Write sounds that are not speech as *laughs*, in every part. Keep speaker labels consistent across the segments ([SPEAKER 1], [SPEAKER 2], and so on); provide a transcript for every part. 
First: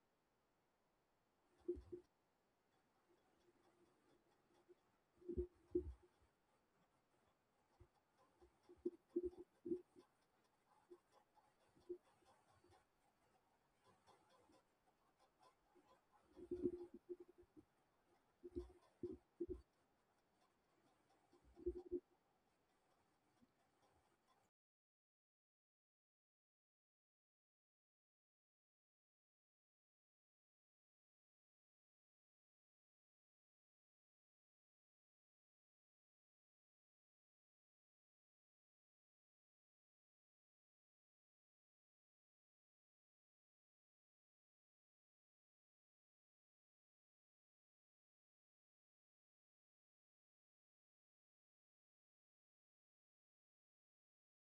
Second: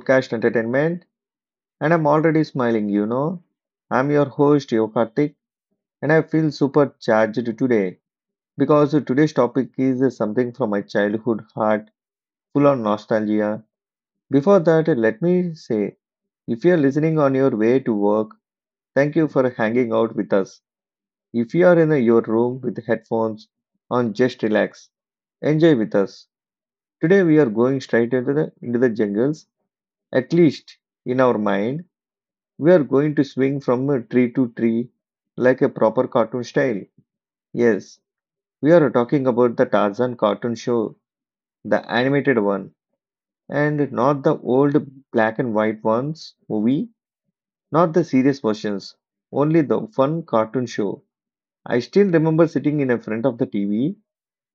[SPEAKER 1] podcast entertainment. And I'm already smiling, you know. I'm your host, Yo Karthik, and I feel super charged today because today's topic is something from my childhood heart, full of nostalgia. Before that, let me say if you're listening on your way to work, thank you for hanging out with us. If you are in your room with headphones on, just relax. Enjoy with us. Today we are going straight into the jungles. At least in our mind, we are going to swing from a tree to tree like a proper cartoon style. Yes, we are talking about the Tarzan cartoon show, the animated one, and not the old black and white ones movie, not the serious versions, only the fun cartoon show. I still remember sitting in front of the TV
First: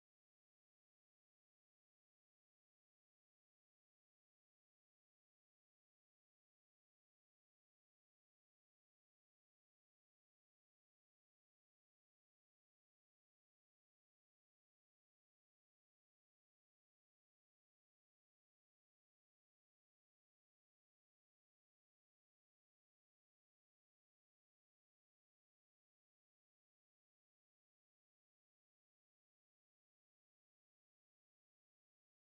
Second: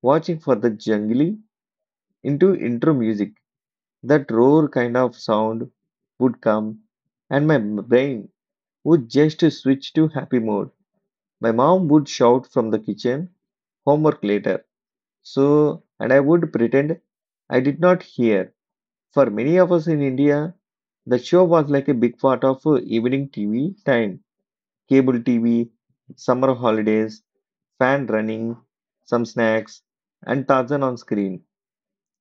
[SPEAKER 1] watching for the jungly into intro music. That roar kind of sound would come, and my brain would just switch to happy mode. My mom would shout from the kitchen, homework later. So, and I would pretend I did not hear. For many of us in India, the show was like a big part of evening TV time, cable TV, summer holidays, fan running, some snacks, and Tarzan on screen.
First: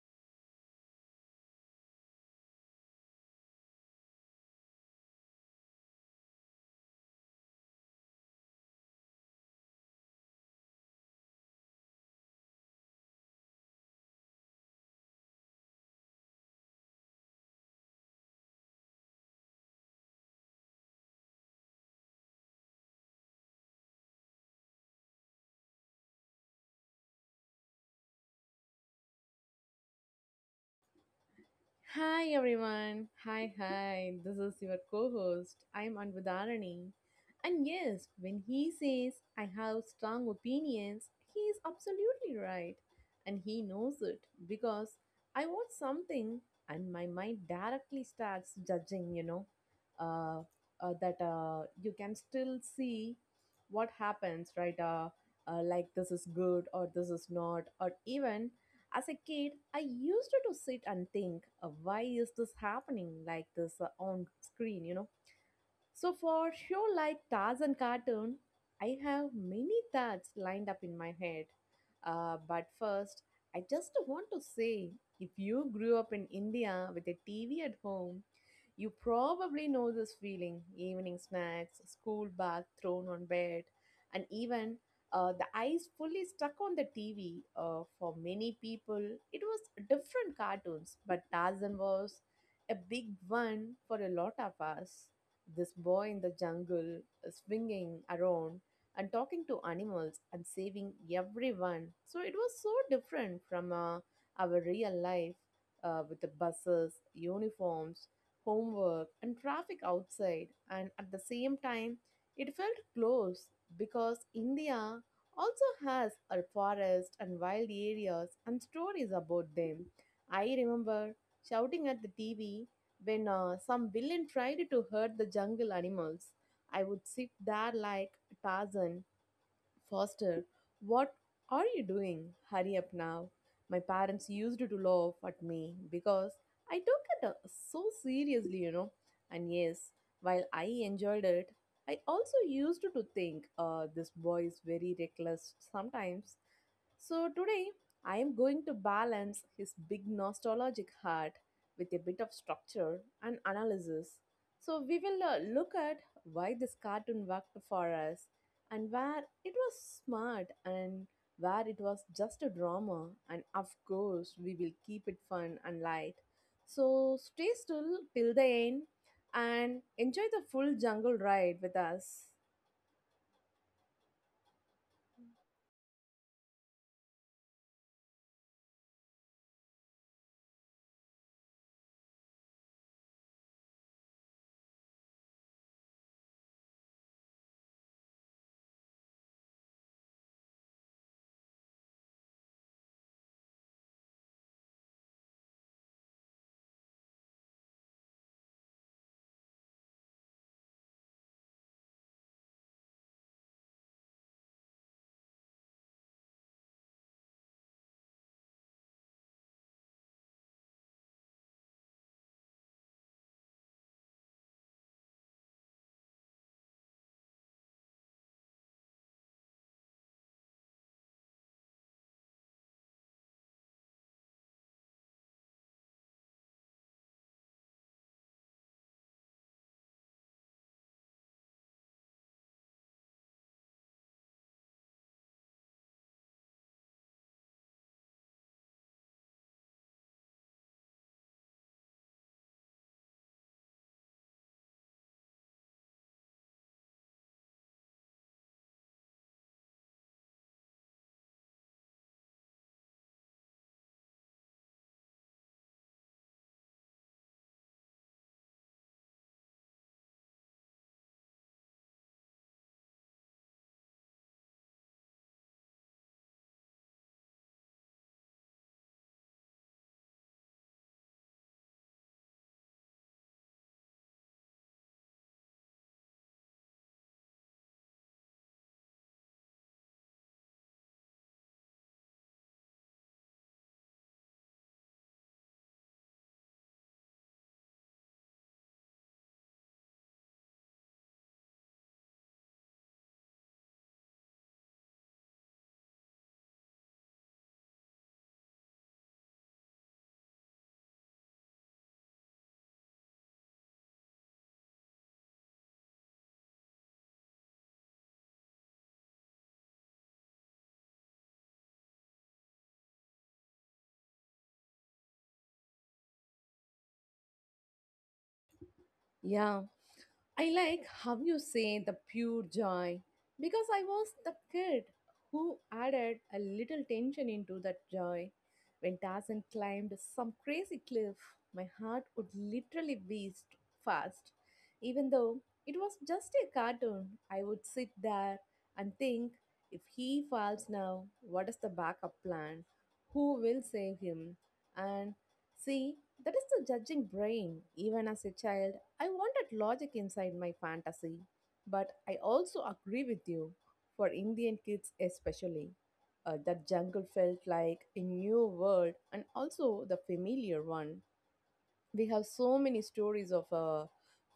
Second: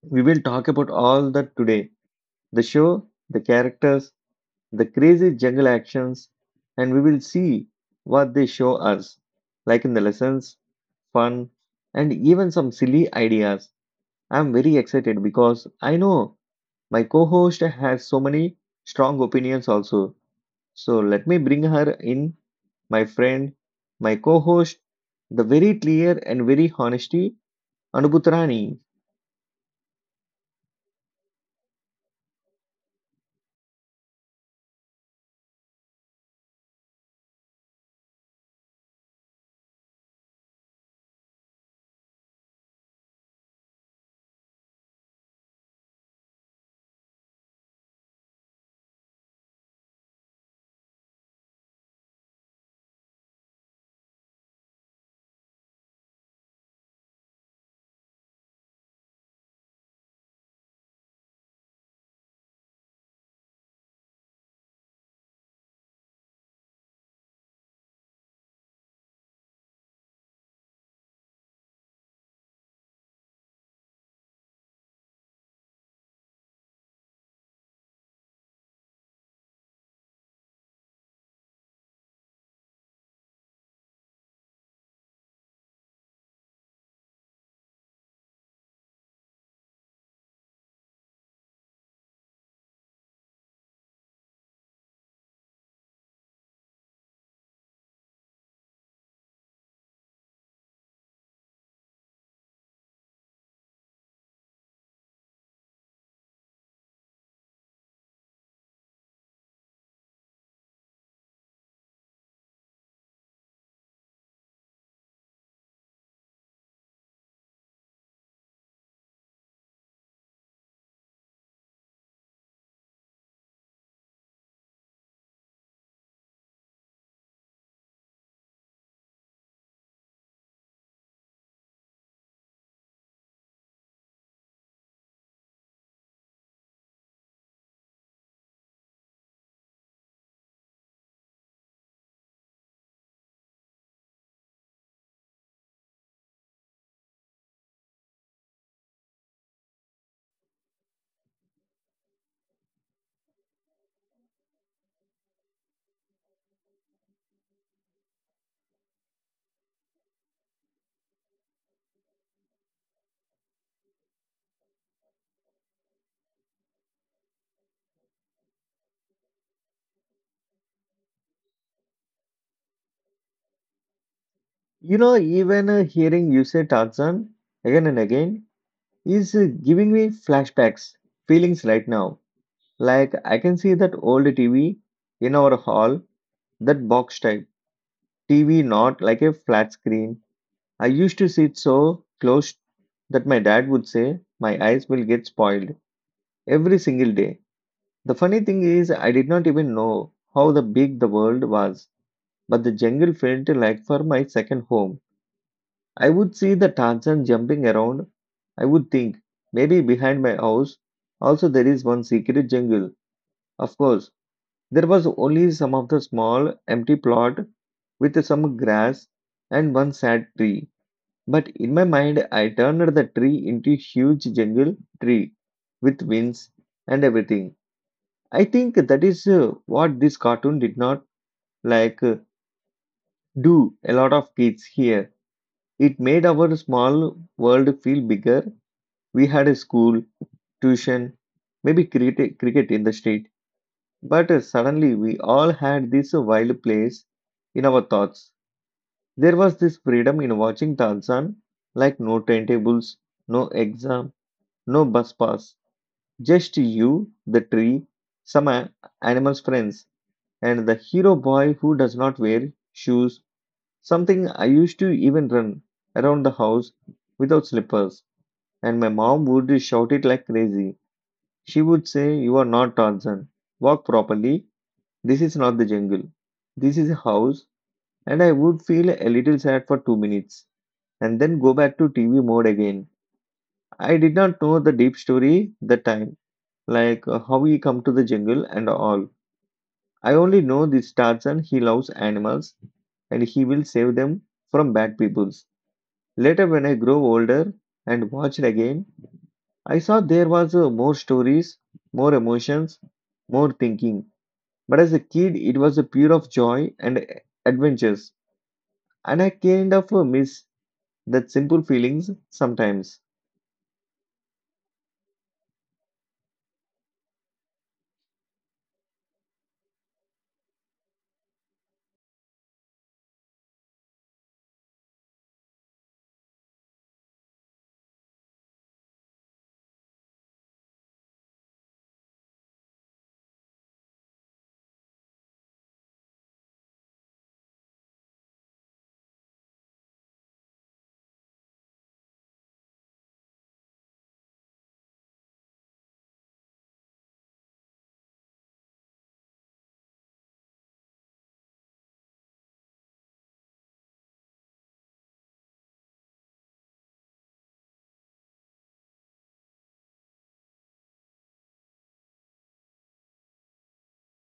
[SPEAKER 1] We will talk about all that today: the show, the characters, the crazy jungle actions, and we will see what they show us, like in the lessons, fun, and even some silly ideas. I'm very excited because I know my co host has so many strong opinions also. So let me bring her in, my friend, my co host, the very clear and very honesty, Anubutrani.
[SPEAKER 2] Hi everyone. Hi, *laughs* hi. This is your co-host. I'm Anbudharani. And yes, when he says I have strong opinions, he is absolutely right. And he knows it because I watch something and my mind directly starts judging, you know, uh, that you can still see what happens, right? Like this is good or this is not, or even as a kid, I used to sit and think, why is this happening like this on screen? You know, so for show like Taz and Cartoon, I have many thoughts lined up in my head. But first, I just want to say, if you grew up in India with a TV at home, you probably know this feeling: evening snacks, school bath thrown on bed, and even the eyes fully stuck on the TV. For many people, it was different cartoons, but Tarzan was a big one for a lot of us. This boy in the jungle swinging around and talking to animals and saving everyone. So it was so different from our real life with the buses, uniforms, homework, and traffic outside. And at the same time, it felt close because India also has a forest and wild areas and stories about them. I remember shouting at the TV when some villain tried to hurt the jungle animals. I would sit there like, Tarzan, Foster, what are you doing? Hurry up now. My parents used to laugh at me because I took it so seriously, you know. And yes, while I enjoyed it, I also used to think this boy is very reckless sometimes. So today, I am going to balance his big nostalgic heart with a bit of structure and analysis. So we will look at why this cartoon worked for us and where it was smart and where it was just a drama, and of course we will keep it fun and light, so stay still till the end and enjoy the full jungle ride with us.
[SPEAKER 1] You know, even hearing you say Tarzan again and again is giving me flashbacks feelings right now. Like I can see that old TV in our hall, that box type TV, not like a flat screen. I used to sit so close that my dad would say my eyes will get spoiled every single day. The funny thing is, I did not even know how the big the world was, but the jungle felt like for my second home. I would see the Tarzan jumping around. I would think maybe behind my house also there is one secret jungle. Of course, there was only some of the small, empty plot with some grass and one sad tree. But in my mind, I turned the tree into huge jungle tree with wings and everything. I think that is what this cartoon did not like do a lot of kids here. It made our small world feel bigger. We had a school, tuition, maybe cricket in the street, but suddenly we all had this wild place in our thoughts. There was this freedom in watching Tarzan, like no turntables, no exam, no bus pass, just you, the tree, some a- animal's friends, and the hero boy who does not wear shoes. Something I used to even run around the house without slippers, and my mom would shout it like crazy. She would say, "You are not Tarzan. Walk properly. This is not the jungle. This is a house." And I would feel a little sad for two minutes and then go back to TV mode again. I did not know the deep story the time, like how he come to the jungle and all. I only know this Tarzan he loves animals and he will save them from bad peoples. Later, when I grow older and watched again, I saw there was more stories, more emotions, more thinking. But as a kid, it was a pure of joy and adventures, and I kind of miss that simple feelings sometimes.
[SPEAKER 2] Yeah, I like how you say the pure joy because I was the kid who added a little tension into that joy. When Tarzan climbed some crazy cliff, my heart would literally beat fast. Even though it was just a cartoon, I would sit there and think, if he falls now, what is the backup plan? Who will save him? And see, that is the judging brain. Even as a child, I wanted logic inside my fantasy, but I also agree with you for Indian kids especially. That jungle felt like a new world and also the familiar one. We have so many stories of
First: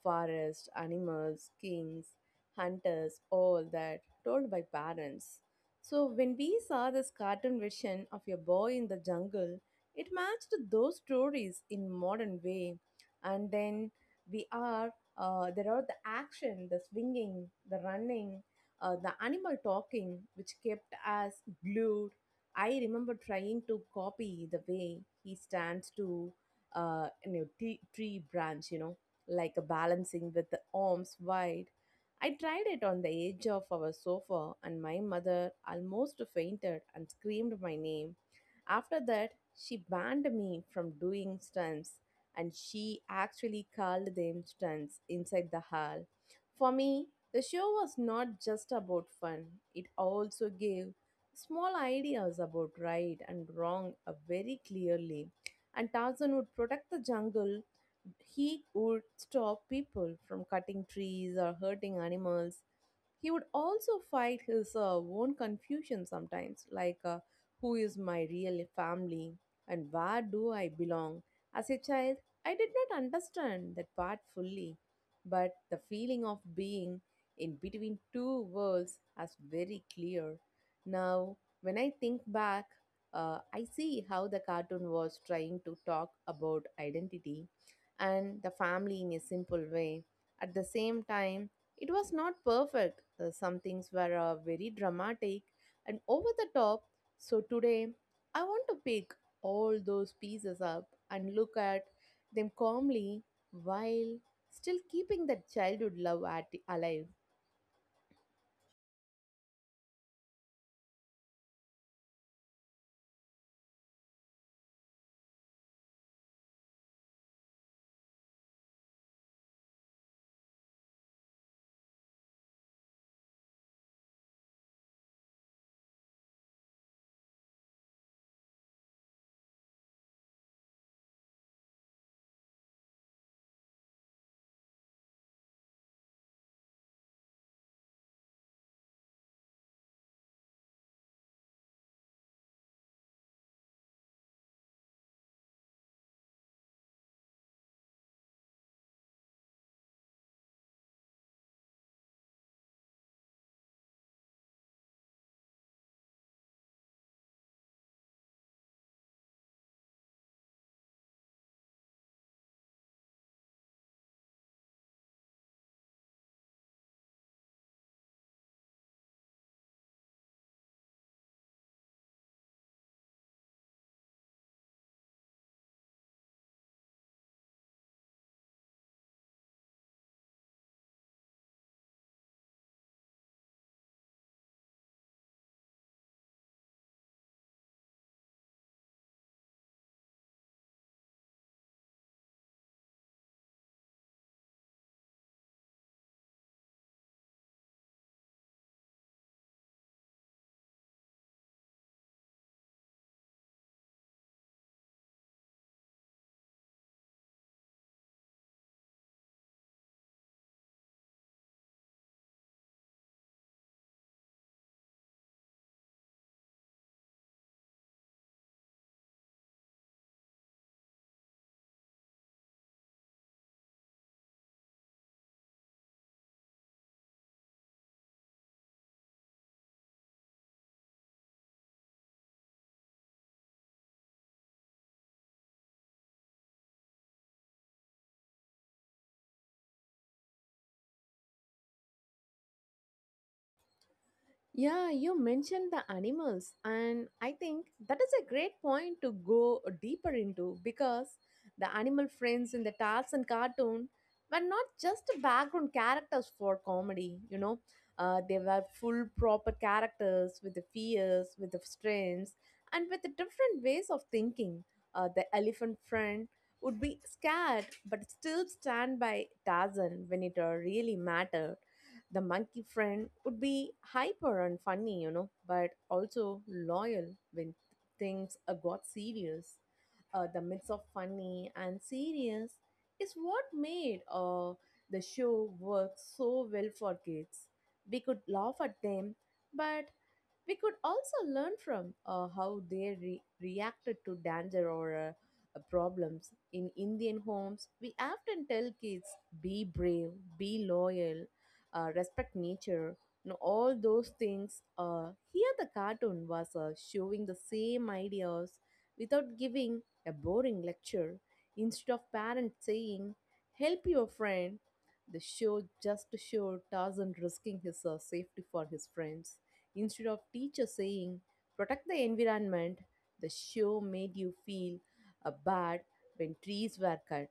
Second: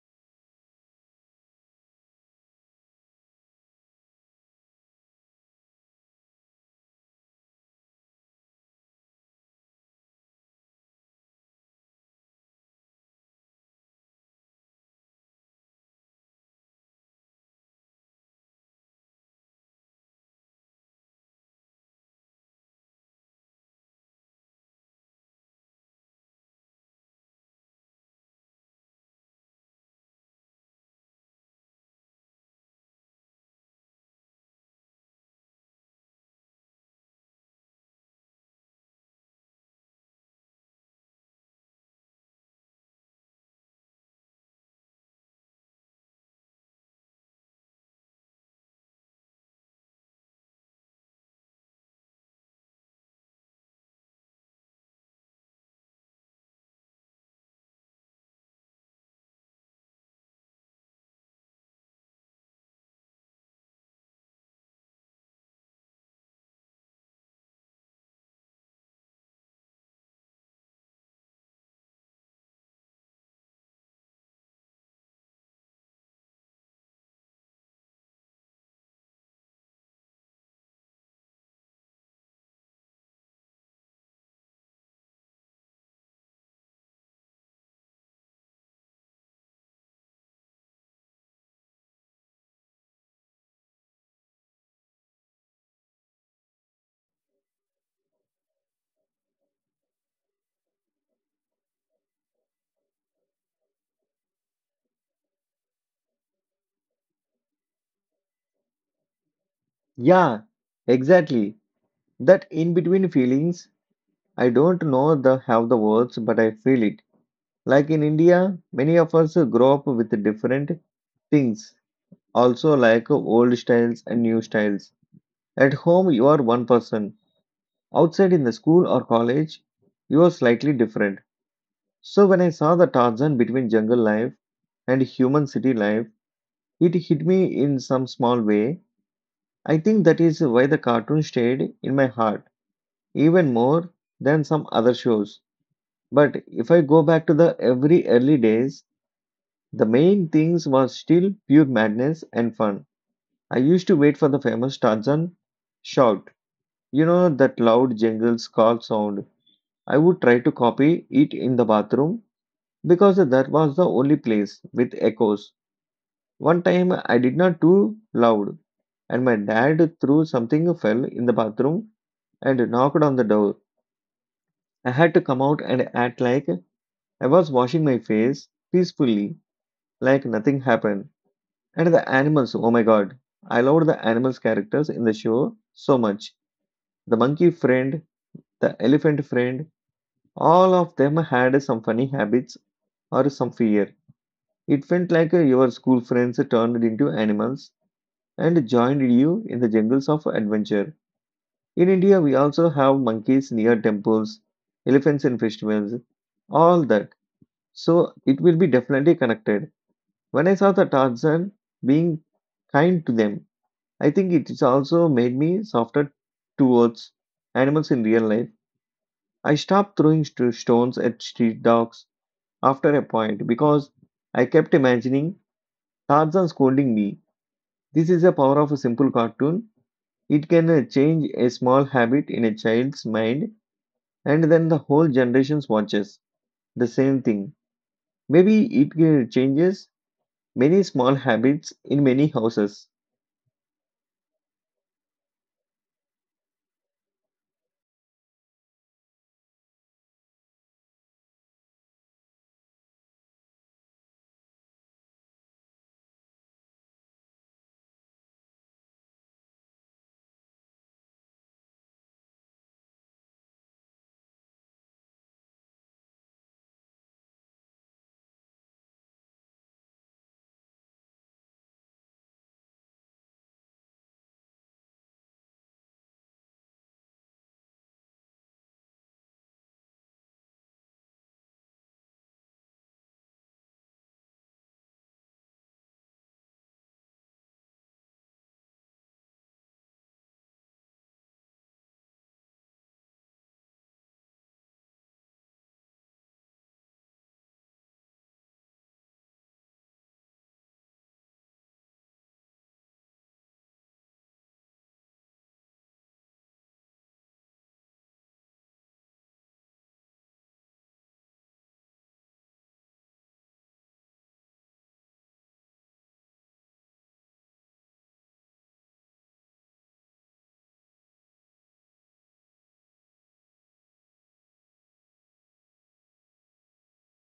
[SPEAKER 2] forest animals, kings, hunters, all that told by parents. So when we saw this cartoon vision of a boy in the jungle, it matched those stories in modern way. And then we are there are the action, the swinging, the running, the animal talking, which kept us glued. I remember trying to copy the way he stands to, you know, tree branch, you know, like a balancing with the arms wide. I tried it on the edge of our sofa, and my mother almost fainted and screamed my name. After that, she banned me from doing stunts, and she actually called them stunts inside the hall. For me, the show was not just about fun, it also gave small ideas about right and wrong very clearly. And Tarzan would protect the jungle. He would stop people from cutting trees or hurting animals. He would also fight his own confusion sometimes, like, who is my real family and where do I belong? As a child, I did not understand that part fully, but the feeling of being in between two worlds is very clear. Now, when I think back, I see how the cartoon was trying to talk about identity and the family in a simple way. At the same time, it was not perfect. Some things were very dramatic and over the top. So today, I want to pick all those pieces up and look at them calmly while still keeping that childhood love alive.
[SPEAKER 1] Yeah, exactly. That in between feelings, I don't know the have the words, but I feel it. Like in India, many of us grow up with different things, also like old styles and new styles. At home, you are one person. Outside in the school or college, you are slightly different. So when I saw the Tarzan between jungle life and human city life, it hit me in some small way. I think that is why the cartoon stayed in my heart even more than some other shows. But if I go back to the every early days, the main things was still pure madness and fun. I used to wait for the famous Tarzan shout. You know that loud jingles call sound. I would try to copy it in the bathroom because that was the only place with echoes. One time I did not too loud and my dad threw something fell in the bathroom and knocked on the door. I had to come out and act like I was washing my face peacefully, like nothing happened. And the animals, oh my god, I loved the animals' characters in the show so much. The monkey friend, the elephant friend, all of them had some funny habits or some fear. It felt like your school friends turned into animals and joined you in the jungles of adventure. In India, we also have monkeys near temples, elephants in festivals, all that. So it will be definitely connected. When I saw the Tarzan being kind to them, I think it is also made me softer towards animals in real life. I stopped throwing stones at street dogs after a point because I kept imagining Tarzan scolding me. This is the power of a simple cartoon. It can change a small habit in a child's mind, and then the whole generation watches the same thing. Maybe it changes many small habits in many houses.
[SPEAKER 2] Yeah, you mentioned the animals, and I think that is a great point to go deeper into because the animal friends in the Tarzan cartoon were not just background characters for comedy, you know. They were full proper characters with the fears, with the strengths, and with the different ways of thinking. The elephant friend would be scared but still stand by Tarzan when it really mattered. The monkey friend would be hyper and funny, you know, but also loyal when things got serious. The mix of funny and serious is what made the show work so well for kids. We could laugh at them, but we could also learn from how they reacted to danger or problems. In Indian homes, we often tell kids, be brave, be loyal, respect nature. You know, all those things. Here, the cartoon was showing the same ideas without giving a boring lecture. Instead of parents saying, help your friend, the show just showed Tarzan risking his safety for his friends. Instead of teacher saying, protect the environment, the show made you feel bad when trees were cut.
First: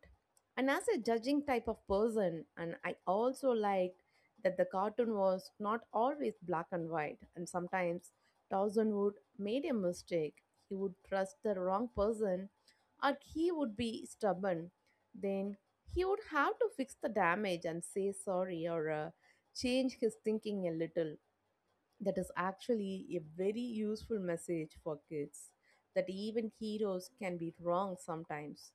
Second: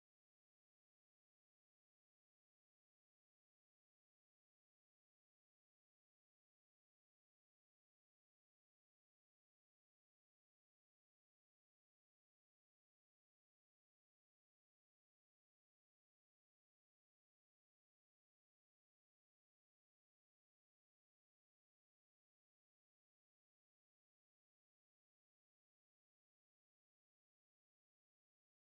[SPEAKER 2] And as a judging type of person, and I also liked that the cartoon was not always black and white, and sometimes Tarzan would made a mistake. He would trust the wrong person, or he would be stubborn. Then he would have to fix the damage and say sorry, or change his thinking a little. That is actually a very useful message for kids, that even heroes can be wrong sometimes.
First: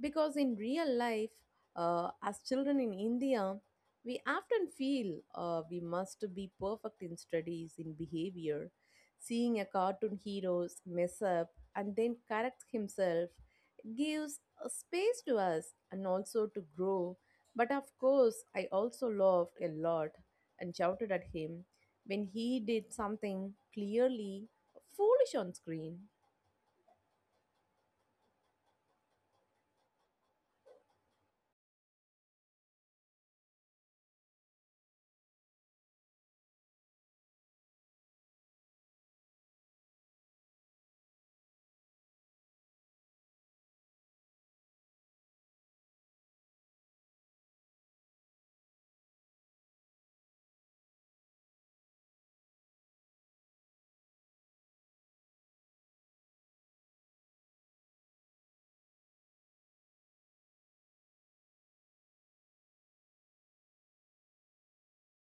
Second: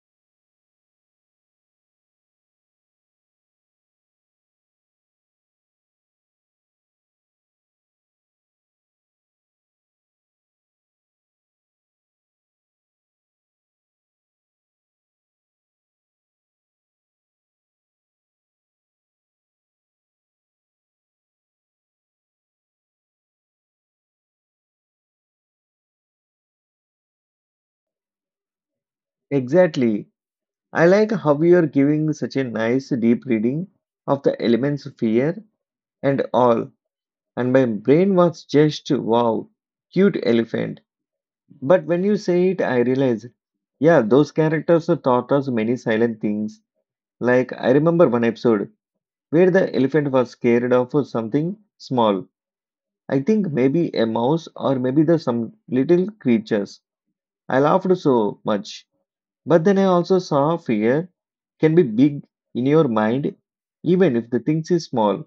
[SPEAKER 2] Because in real life, as children in India, we often feel we must be perfect in studies, in behavior. Seeing a cartoon hero mess up and then correct himself gives a space to us and also to grow. But of course, I also laughed a lot and shouted at him when he did something clearly foolish on screen.
[SPEAKER 1] Exactly. I like how you're giving such a nice deep reading of the elements of fear and all, and my brain was just wow, cute elephant. But when you say it, I realize, yeah, those characters taught us many silent things. Like, I remember one episode where the elephant was scared of something small. I think maybe a mouse or maybe the some little creatures. I laughed so much. But then I also saw fear can be big in your mind, even if the things is small.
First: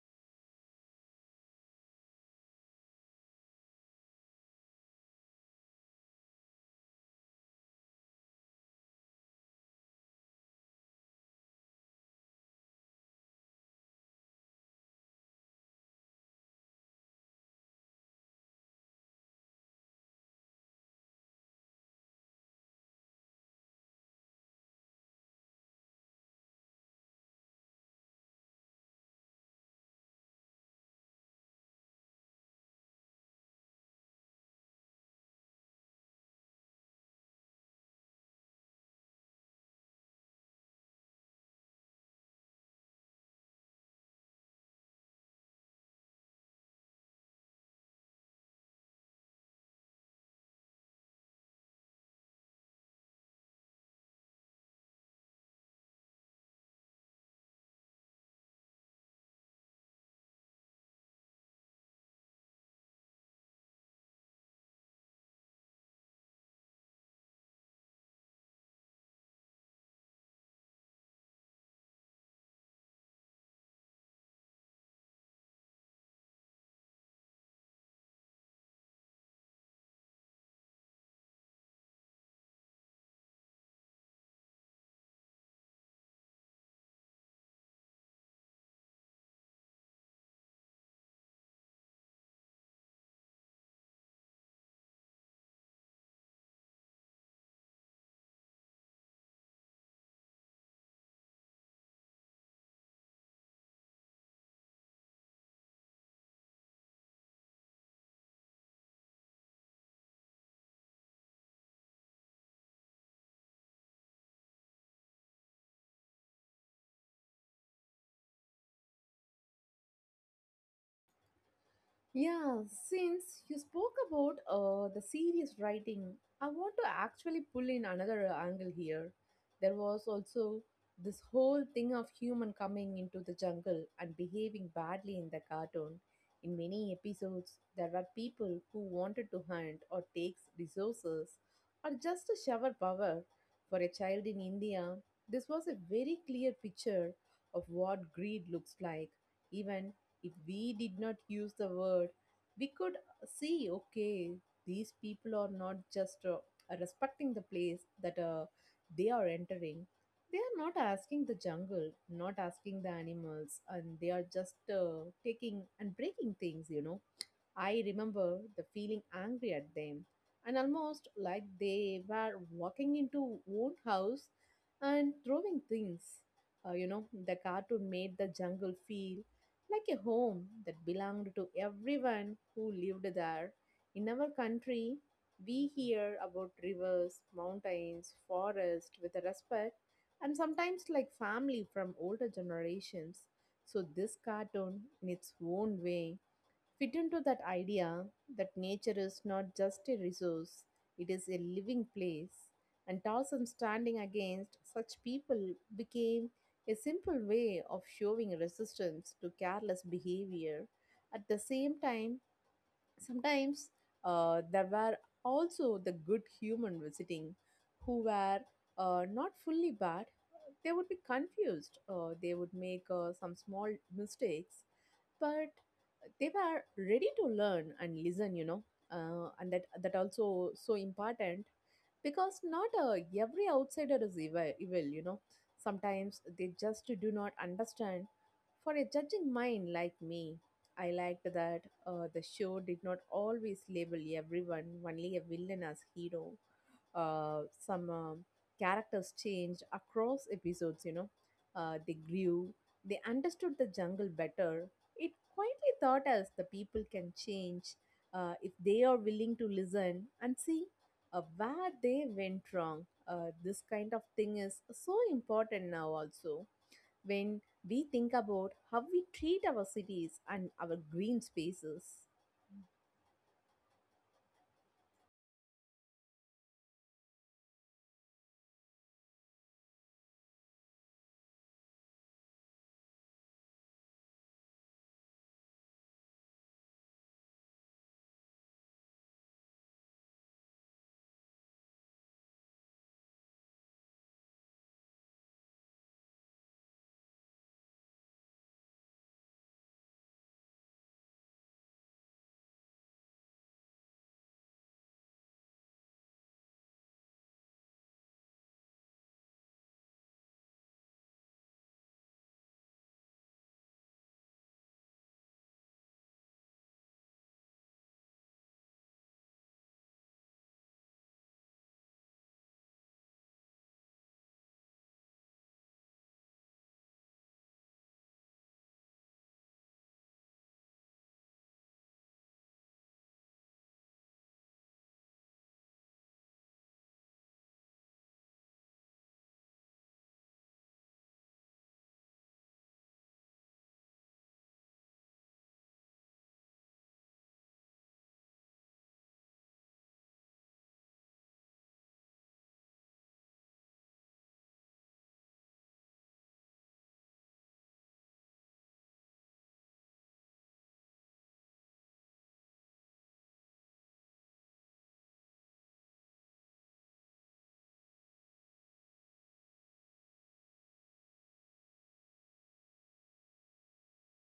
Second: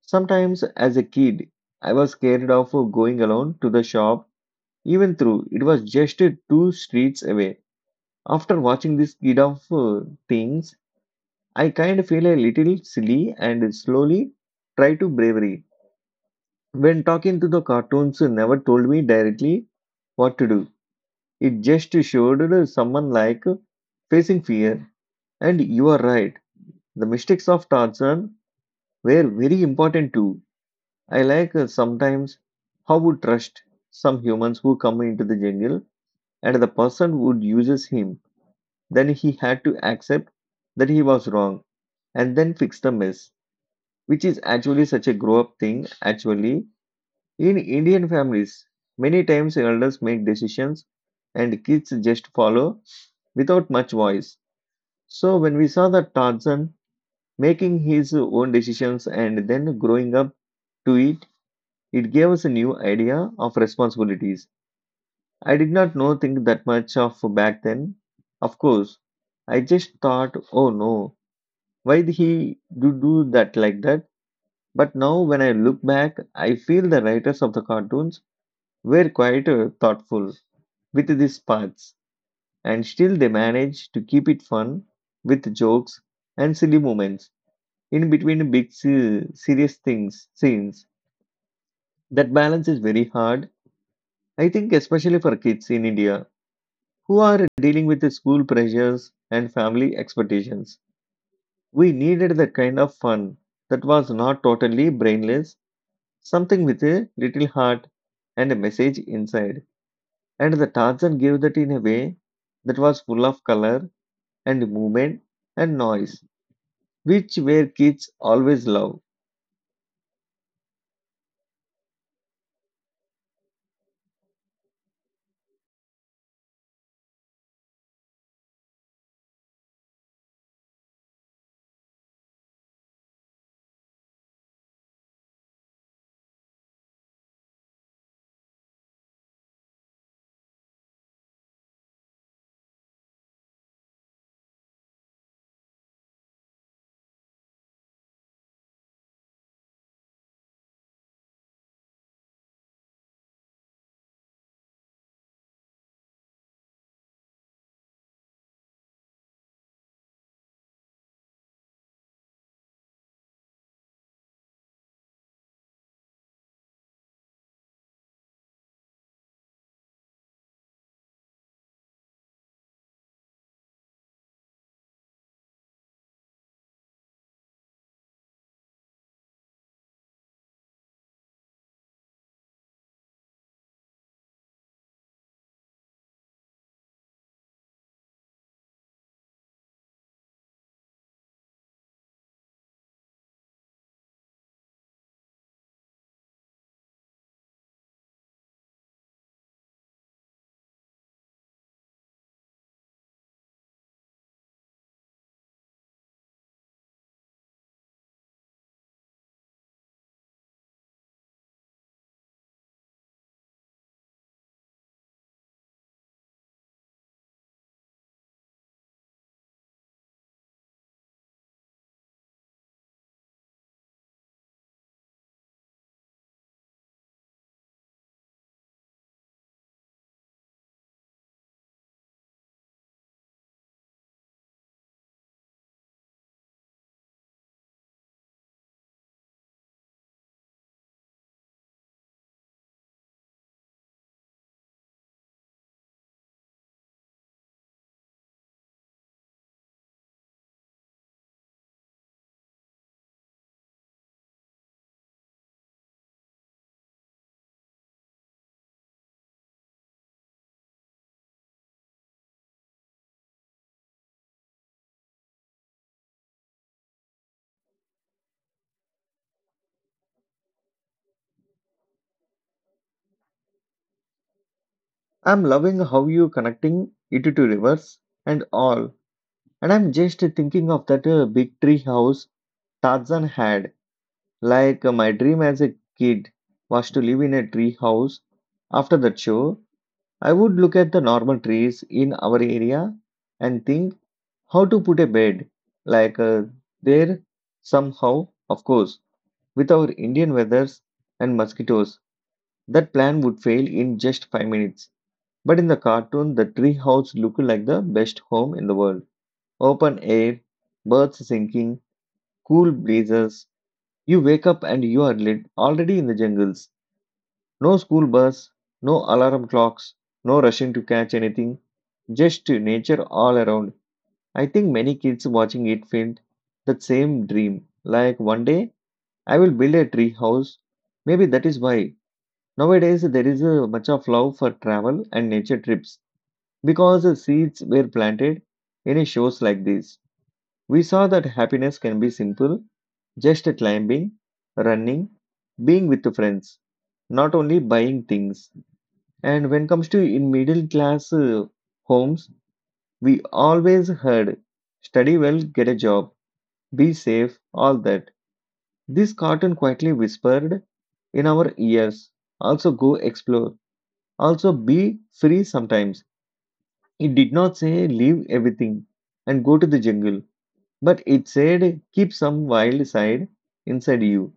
[SPEAKER 1] Sometimes as a kid, I was scared of going alone to the shop, even though it was just two streets away. After watching this kid of things, I kind of feel a little silly and slowly try to bravery. When talking to the cartoons, never told me directly what to do. It just showed someone like facing fear. And you are right. The mistakes of Tarzan were very important too. I like sometimes how would trust some humans who come into the jungle and the person would uses him. Then he had to accept that he was wrong and then fix the mess, which is actually such a grow up thing. Actually, in Indian families, many times elders make decisions and kids just follow without much voice. So when we saw that Tarzan making his own decisions and then growing up to it, it gave us a new idea of responsibilities. I did not know think that much of back then. Of course, I just thought oh no, why did he do that like that. But now when I look back I feel the writers of the cartoons were quite thoughtful with these parts, and still they managed to keep it fun with jokes and silly moments in between big serious things scenes. That balance is very hard, I think, especially for kids in India who are dealing with the school pressures and family expectations. We needed that kind of fun that was not totally brainless, something with a little heart and a message inside. And the Tarzan gave that in a way that was full of color and movement and noise, which where kids always love.
[SPEAKER 2] Yeah, since you spoke about the serious writing, I want to actually pull in another angle here. There was also this whole thing of human coming into the jungle and behaving badly in the cartoon. In many episodes, there were people who wanted to hunt or take resources or just to shower power. For a child in India, this was a very clear picture of what greed looks like. Even if we did not use the word, we could see, okay, these people are not just respecting the place that they are entering. They are not asking the jungle, not asking the animals, and they are just taking and breaking things, you know. I remember the feeling angry at them and almost like they were walking into own house and throwing things. You know, the cartoon made the jungle feel like a home that belonged to everyone who lived there. In our country, we hear about rivers, mountains, forests with respect and sometimes like family from older generations. So this cartoon in its own way fit into that idea that nature is not just a resource, it is a living place. And Taoism standing against such people became a simple way of showing resistance to careless behavior. At the same time, sometimes there were also the good human visiting who were not fully bad. They would be confused, they would make some small mistakes, but they were ready to learn and listen, you know. And that also so important, because not every outsider is evil, you know, sometimes they just do not understand. For a judging mind like me, I liked that the show did not always label everyone only a villain as hero. Some characters changed across episodes, you know. They grew, they understood the jungle better. It quietly taught us the people can change if they are willing to listen and see where they went wrong. This kind of thing is so important now also, when we think about how we treat our cities and our green spaces.
[SPEAKER 1] I'm loving how you connecting it to rivers and all. And I'm just thinking of that big tree house Tarzan had. Like my dream as a kid was to live in a tree house. After that show, I would look at the normal trees in our area and think how to put a bed like there somehow, of course, with our Indian weathers and mosquitoes. That plan would fail in just 5 minutes. But in the cartoon, the tree house looked like the best home in the world. Open air, birds singing cool blazers. You wake up and you are lit, already in the jungles. No school bus, no alarm clocks, no rushing to catch anything, just nature all around. I think many kids watching it felt that same dream. Like one day I will build a tree house. Maybe that is why nowadays there is a much of love for travel and nature trips because the seeds were planted in a shows like this. We saw that happiness can be simple, just climbing, running, being with friends, not only buying things. And when comes to in middle class homes, we always heard study well, get a job, be safe, all that. This cartoon quietly whispered in our ears. Also go explore. Also be free sometimes. It did not say leave everything and go to the jungle. But it said, keep some wild side inside you.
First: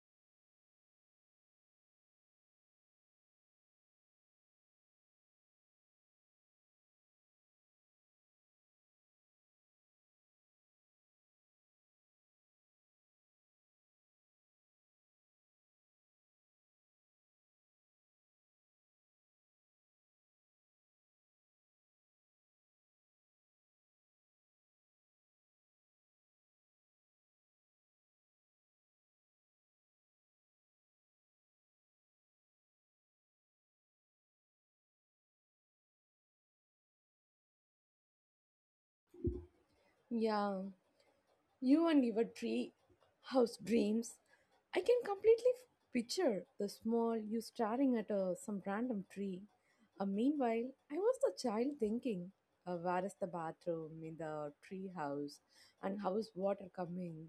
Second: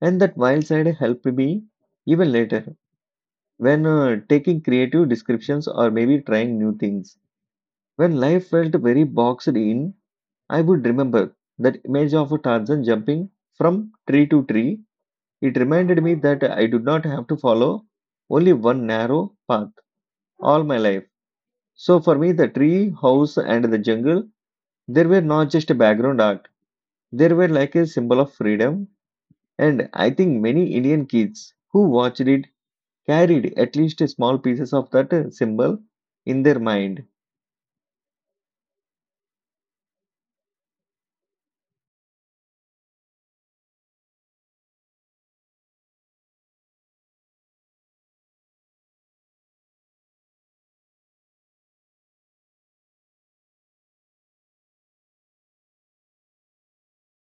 [SPEAKER 1] And that wild side helped me even later when taking creative descriptions or maybe trying new things. When life felt very boxed in, I would remember that image of Tarzan jumping from tree to tree. It reminded me that I do not have to follow only one narrow path all my life. So for me, the tree, house, and the jungle, they were not just a background art, they were like a symbol of freedom. And I think many Indian kids who watched it carried at least small pieces of that symbol in their mind.
[SPEAKER 2] Yeah. You and your tree house dreams. I can completely picture the small you staring at a, some random tree. Meanwhile, I was the child thinking, where is the bathroom in the tree house and how is water coming?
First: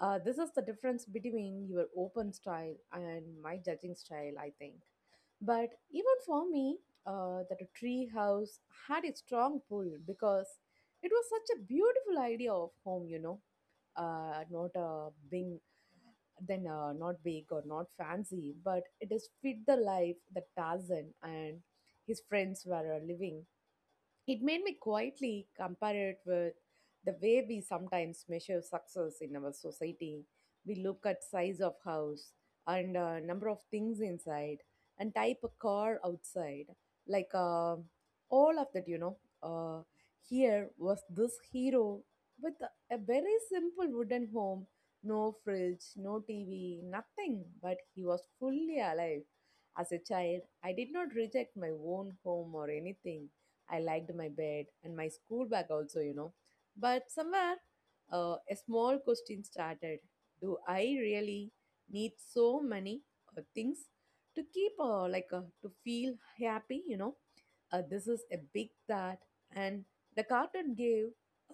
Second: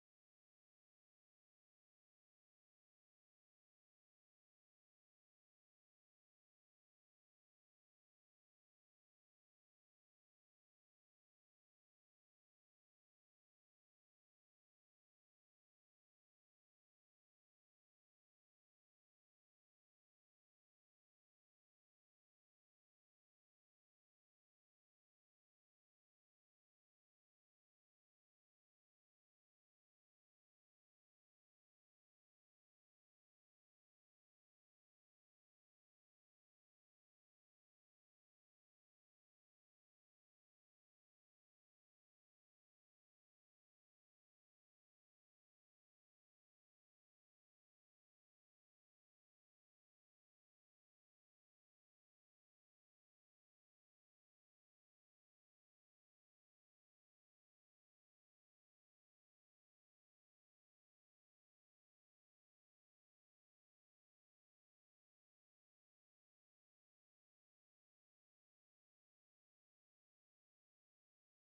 [SPEAKER 2] This is the difference between your open style and my judging style, I think. But even for me, that a tree house had a strong pull because it was such a beautiful idea of home, you know not being then not big or not fancy, but it is fit the life that Tarzan and his friends were living. It made me quietly compare it with the way we sometimes measure success in our society. We look at size of house and number of things inside and type a car outside. Like all of that, you know. Here was this hero with a very simple wooden home, no fridge, no TV, nothing, but he was fully alive. As a child, I did not reject my own home or anything. I liked my bed and my school bag also. But somewhere, a small question started. Do I really need so many things to keep, to feel happy, you know? This is a big thought, and the cartoon gave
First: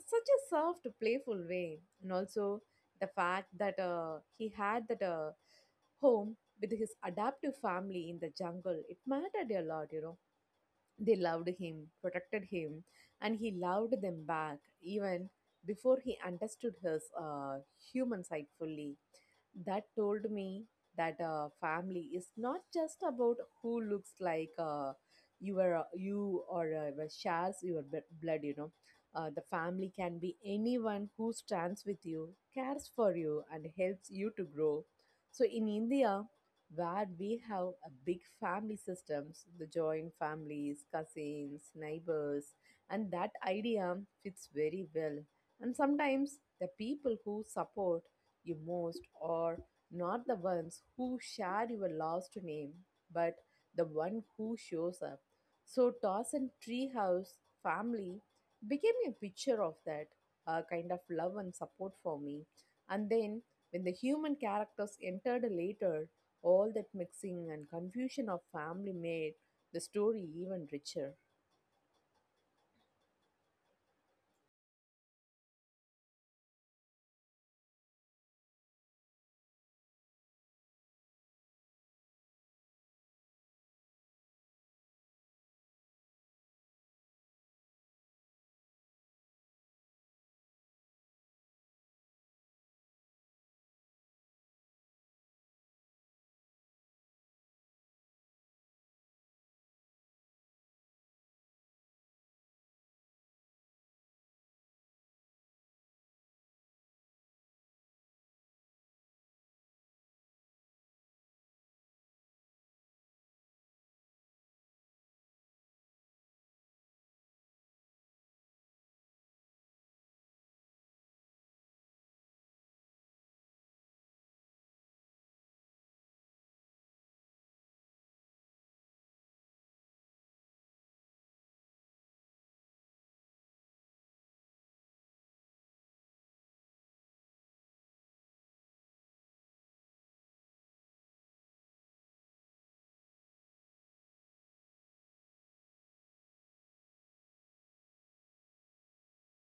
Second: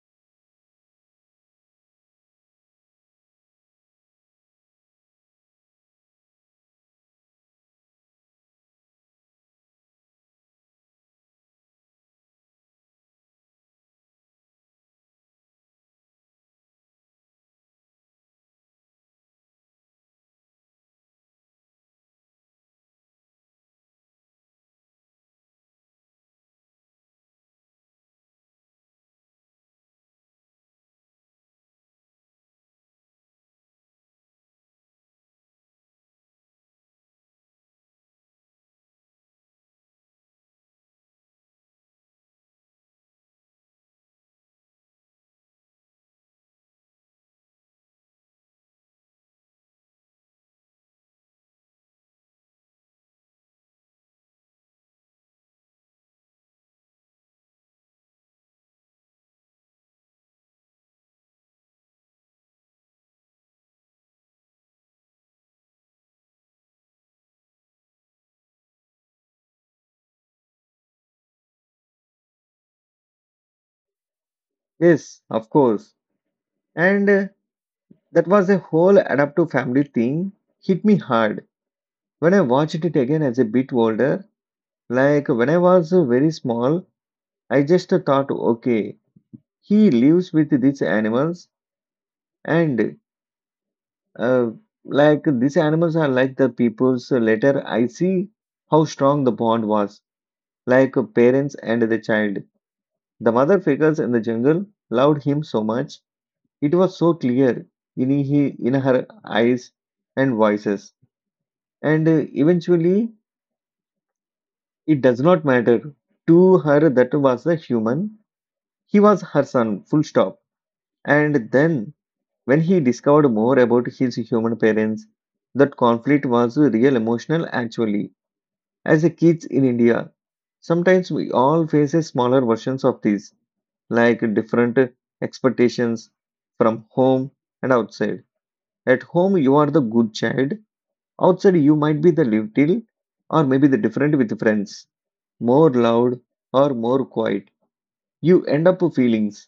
[SPEAKER 2] such a soft, playful way, and also the fact that he had that home with his adoptive family in the jungle. It mattered a lot, you know, they loved him, protected him, and he loved them back even before he understood his human side fully. That told me that family is not just about who looks like you or shares your blood. The family can be anyone who stands with you, cares for you, and helps you to grow. So in India, where we have a big family systems, the joint families, cousins, neighbors, and that idea fits very well. And sometimes the people who support you most are not the ones who share your last name, but the one who shows up. So toss and treehouse family became a picture of that kind of love and support for me. And then when the human characters entered later, all that mixing and confusion of family made the story even richer.
[SPEAKER 1] Yes, of course. And that was a whole adaptive family thing hit me hard when I watched it again as a bit older. Like when I was very small, I just thought, okay, he lives with these animals, and uh, like these animals are like the people's. Later, I see how strong the bond was like parents and the child. The mother figures in the jungle loved him so much. It was so clear in, he, in her eyes and voices. And eventually, it does not matter. To her, that was a human. He was her son, full stop. And then, when he discovered more about his human parents, that conflict was real emotional actually. As a kids in India, sometimes we all face a smaller versions of this like different expectations from home and outside. At home, you are the good child. Outside, you might be the little or maybe the different with friends, more loud or more quiet. You end up feelings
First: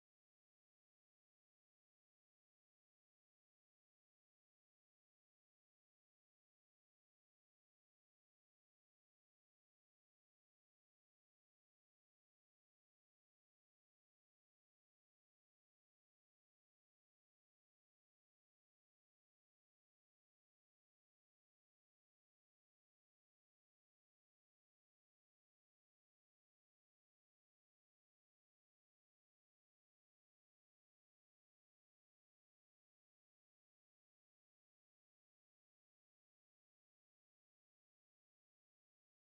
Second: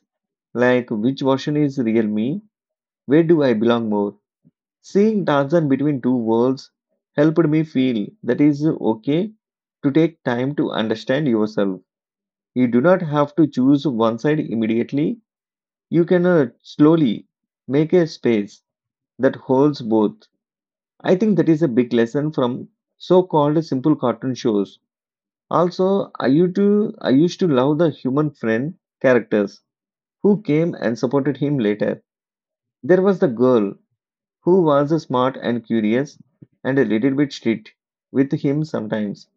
[SPEAKER 1] like which version is real me? Where do I belong more? Seeing Tarzan between two worlds helped me feel that is okay to take time to understand yourself. You do not have to choose one side immediately. You cannot slowly make a space that holds both. I think that is a big lesson from so called simple cartoon shows. Also, I used to love the human friend characters who came and supported him later. There was the girl who was smart and curious and a little bit strict with him sometimes.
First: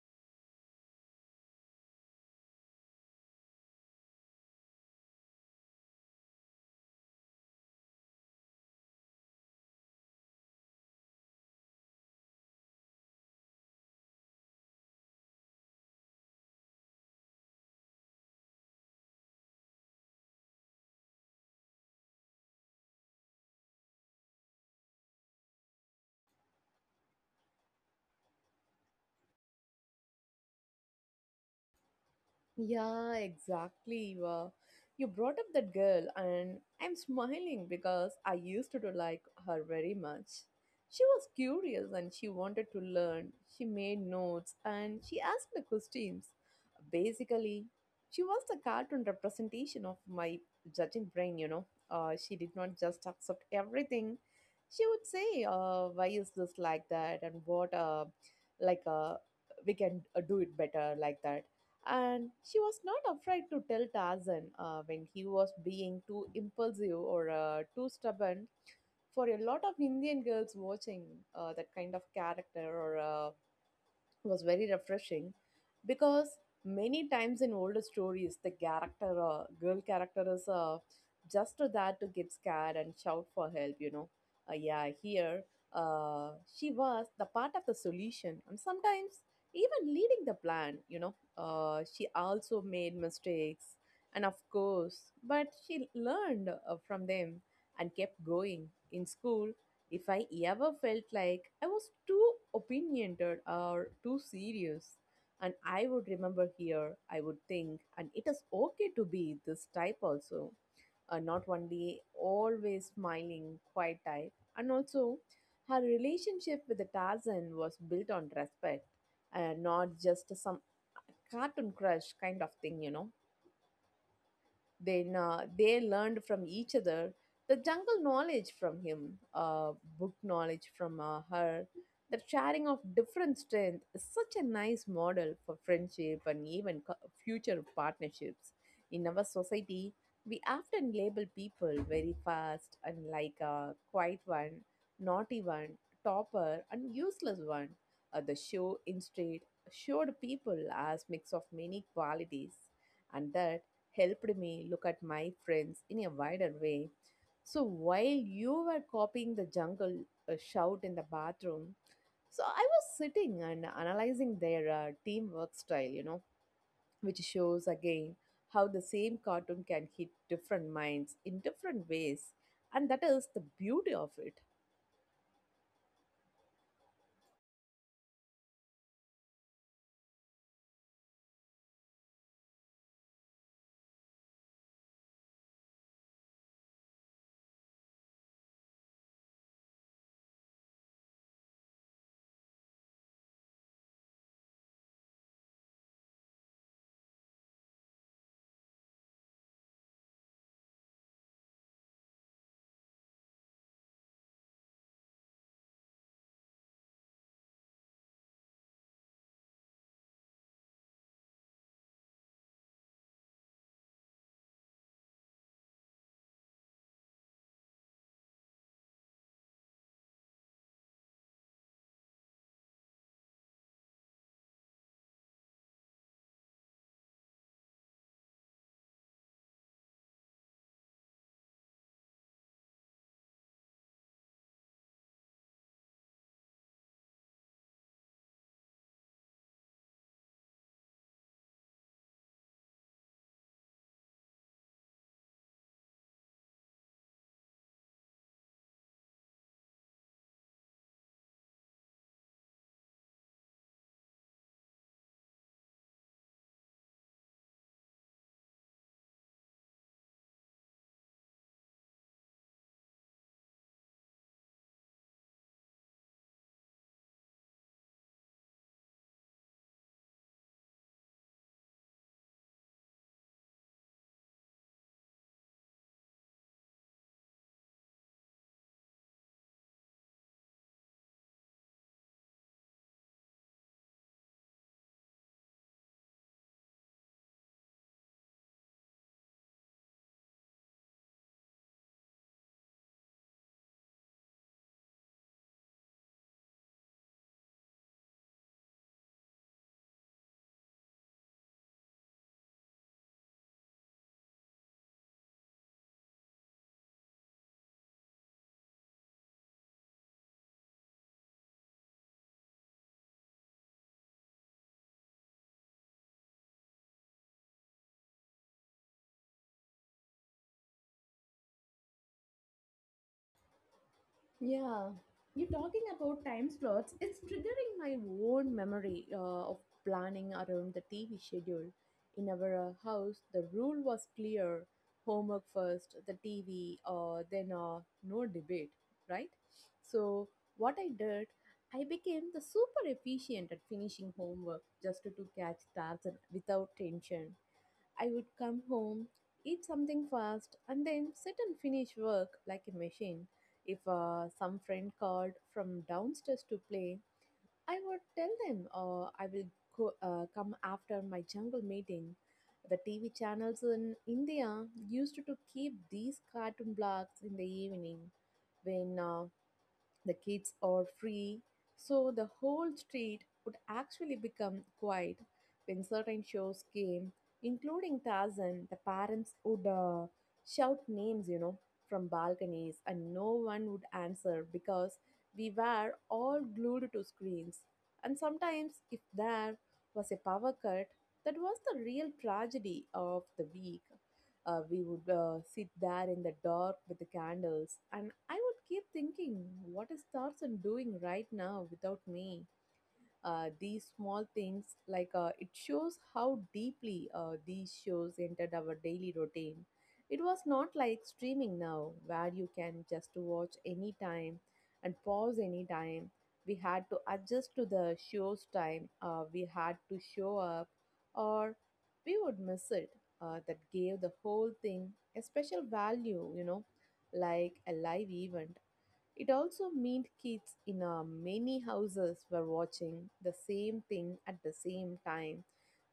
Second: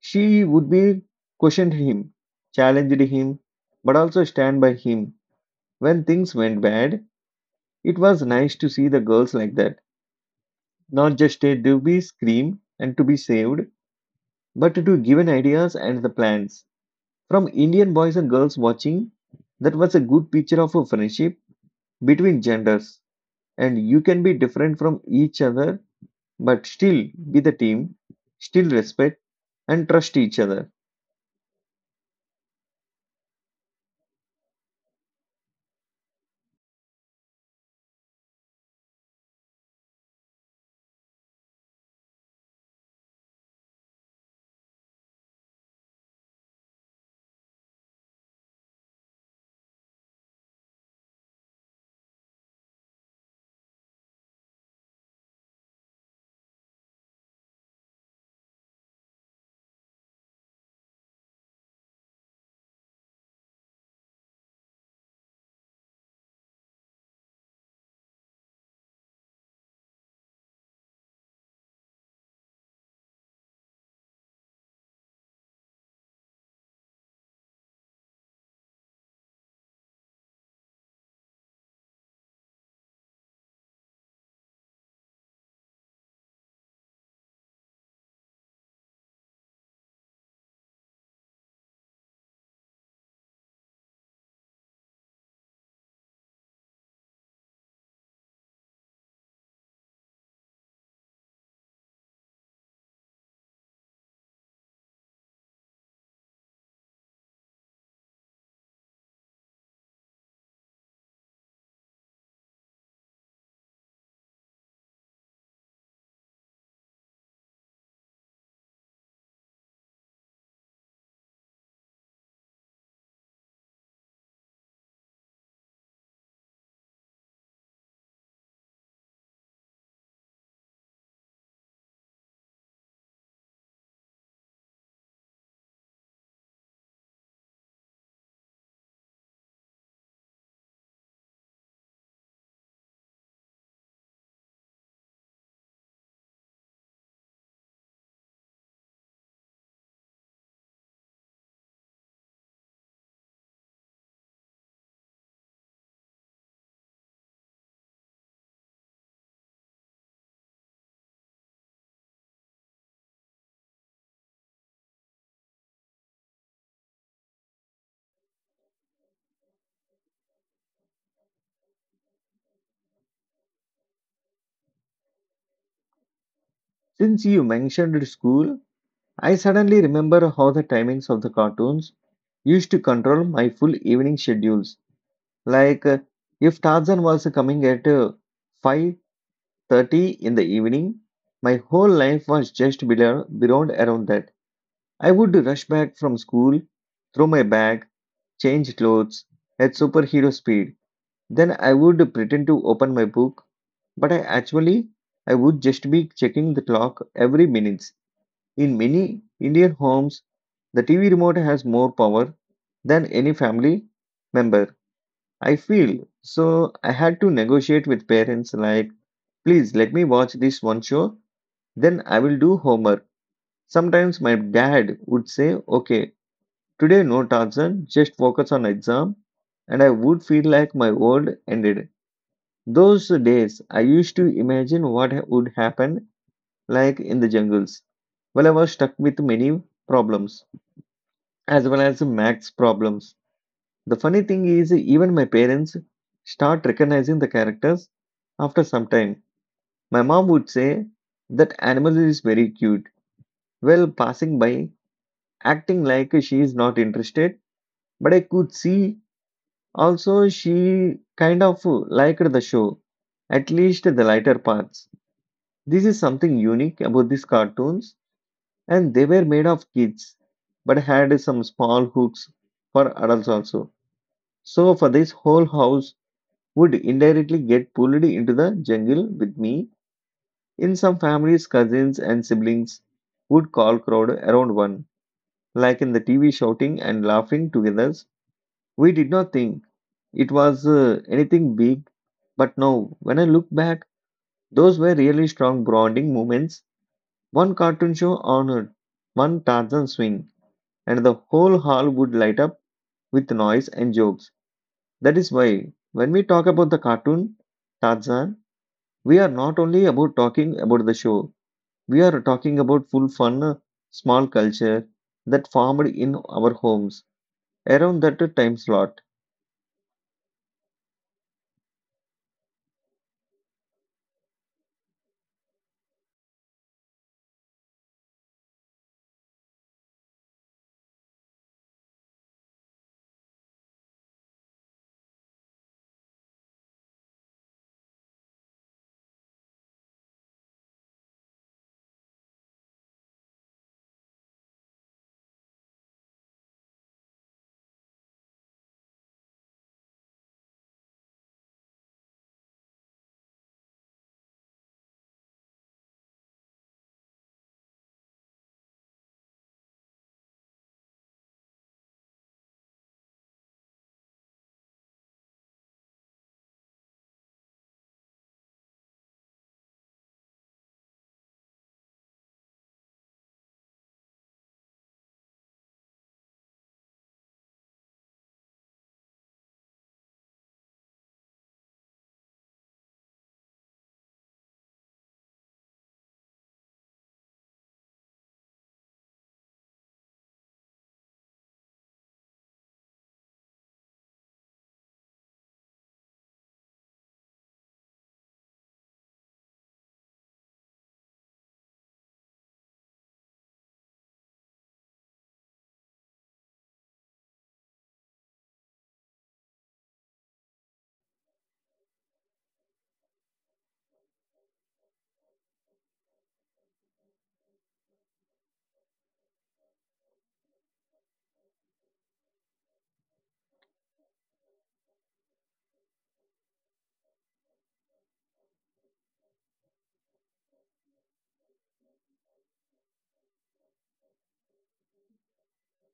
[SPEAKER 1] She would be questioned him, challenged him, but also stand by him. When things went bad, it was nice to see the girls like that. Not just a to be screamed and to be saved, but to given ideas and the plans. From Indian boys and girls watching, that was a good picture of a friendship between genders. And you can be different from each other, but still be the team, still respect and trust each other.
[SPEAKER 2] Yeah, exactly. You are. You brought up that girl, and I'm smiling because I used to like her very much. She was curious and she wanted to learn. She made notes and she asked the questions. Basically, she was the cartoon representation of my judging brain, you know. She did not just accept everything. She would say, why is this like that? And what, like, uh, we can do it better like that. And she was not afraid to tell Tarzan when he was being too impulsive or too stubborn. For a lot of Indian girls watching, that kind of character or was very refreshing because many times in older stories the character girl character is just there to get scared and shout for help, you know. Yeah, here uh, she was the part of the solution and sometimes even leading the plan, you know. She also made mistakes and of course, but she learned from them and kept going in school. If I ever felt like I was too opinionated or too serious, and I would remember here, I would think, and it is okay to be this type also, not only always smiling, quiet type. And also her relationship with the Tarzan was built on respect, not just some cartoon crush kind of thing, you know. Then they learned from each other, the jungle knowledge from him, book knowledge from her. The sharing of different strength is such a nice model for friendship and even future partnerships. In our society, we often label people very fast and like a quiet one, naughty one, topper, and useless one. The show instead showed people as mix of many qualities, and that helped me look at my friends in a wider way. So while you were copying the jungle shout in the bathroom, so I was sitting and analyzing their teamwork style, you know, which shows again how the same cartoon can hit different minds in different ways. And that is the beauty of it.
[SPEAKER 1] Since you mentioned school, I suddenly remember how the timings of the cartoons used to control my full evening schedules. Like if Tarzan was coming at 5:30 in the evening. My whole life was just below, beyond around that. I would rush back from school, throw my bag, change clothes at superhero speed. Then I would pretend to open my book, but I would just be checking the clock every minutes. In many Indian homes, the TV remote has more power than any family member. I feel so I had to negotiate with parents like, please let me watch this one show then I will do homework. Sometimes my dad would say, okay, today no Tarzan, just focus on exam. And I would feel like my world ended. Those days, I used to imagine what would happen like in the jungles. Well, I was stuck with many problems as well as max problems. The funny thing is, even my parents start recognizing the characters after some time. My mom would say, that animal is very cute. Well, passing by, acting like she is not interested, but I could see also she kind of liked the show, at least the lighter parts. This is something unique about these cartoons, and they were made of kids, but had some small hooks for adults also. So, for this whole house would indirectly get pulled into the jungle with me. In some families, cousins and siblings would call crowd around one, like in the TV shouting and laughing together we did not think it was anything big. But now, when I look back, those were really strong bonding moments. One cartoon show on one Tarzan swing, and the whole hall would light up with noise and jokes. That is why, when we talk about the cartoon Tarzan, we are not only about talking about the show, we are talking about full fun, small culture that formed in our homes around that time slot.
[SPEAKER 2] Yeah, you talking about time slots. It's triggering my own memory of planning around the TV schedule. In our house, the rule was clear: homework first, the TV, then no debate, right? So what I did, I became the super efficient at finishing homework just to catch stars and without tension. I would come home, eat something fast, and then sit and finish work like a machine. If some friend called from downstairs to play, I would tell them I will come after my jungle meeting. The TV channels in India used to keep these cartoon blocks in the evening when the kids are free, so the whole street would actually become quiet when certain shows came, including Tarzan. The parents would shout names, you know, from balconies, and no one would answer because we were all glued to screens. And sometimes, if there was a power cut, that was the real tragedy of the week. We would sit there in the dark with the candles, and I would keep thinking, what is Tarzan doing right now without me? These small things, it shows how deeply these shows entered our daily routine. It was not like streaming now, where you can just watch anytime and pause anytime. We had to adjust to the show's time. We had to show up, or we would miss it. That gave the whole thing a special value, you know, like a live event. It also meant kids in many houses were watching the same thing at the same time.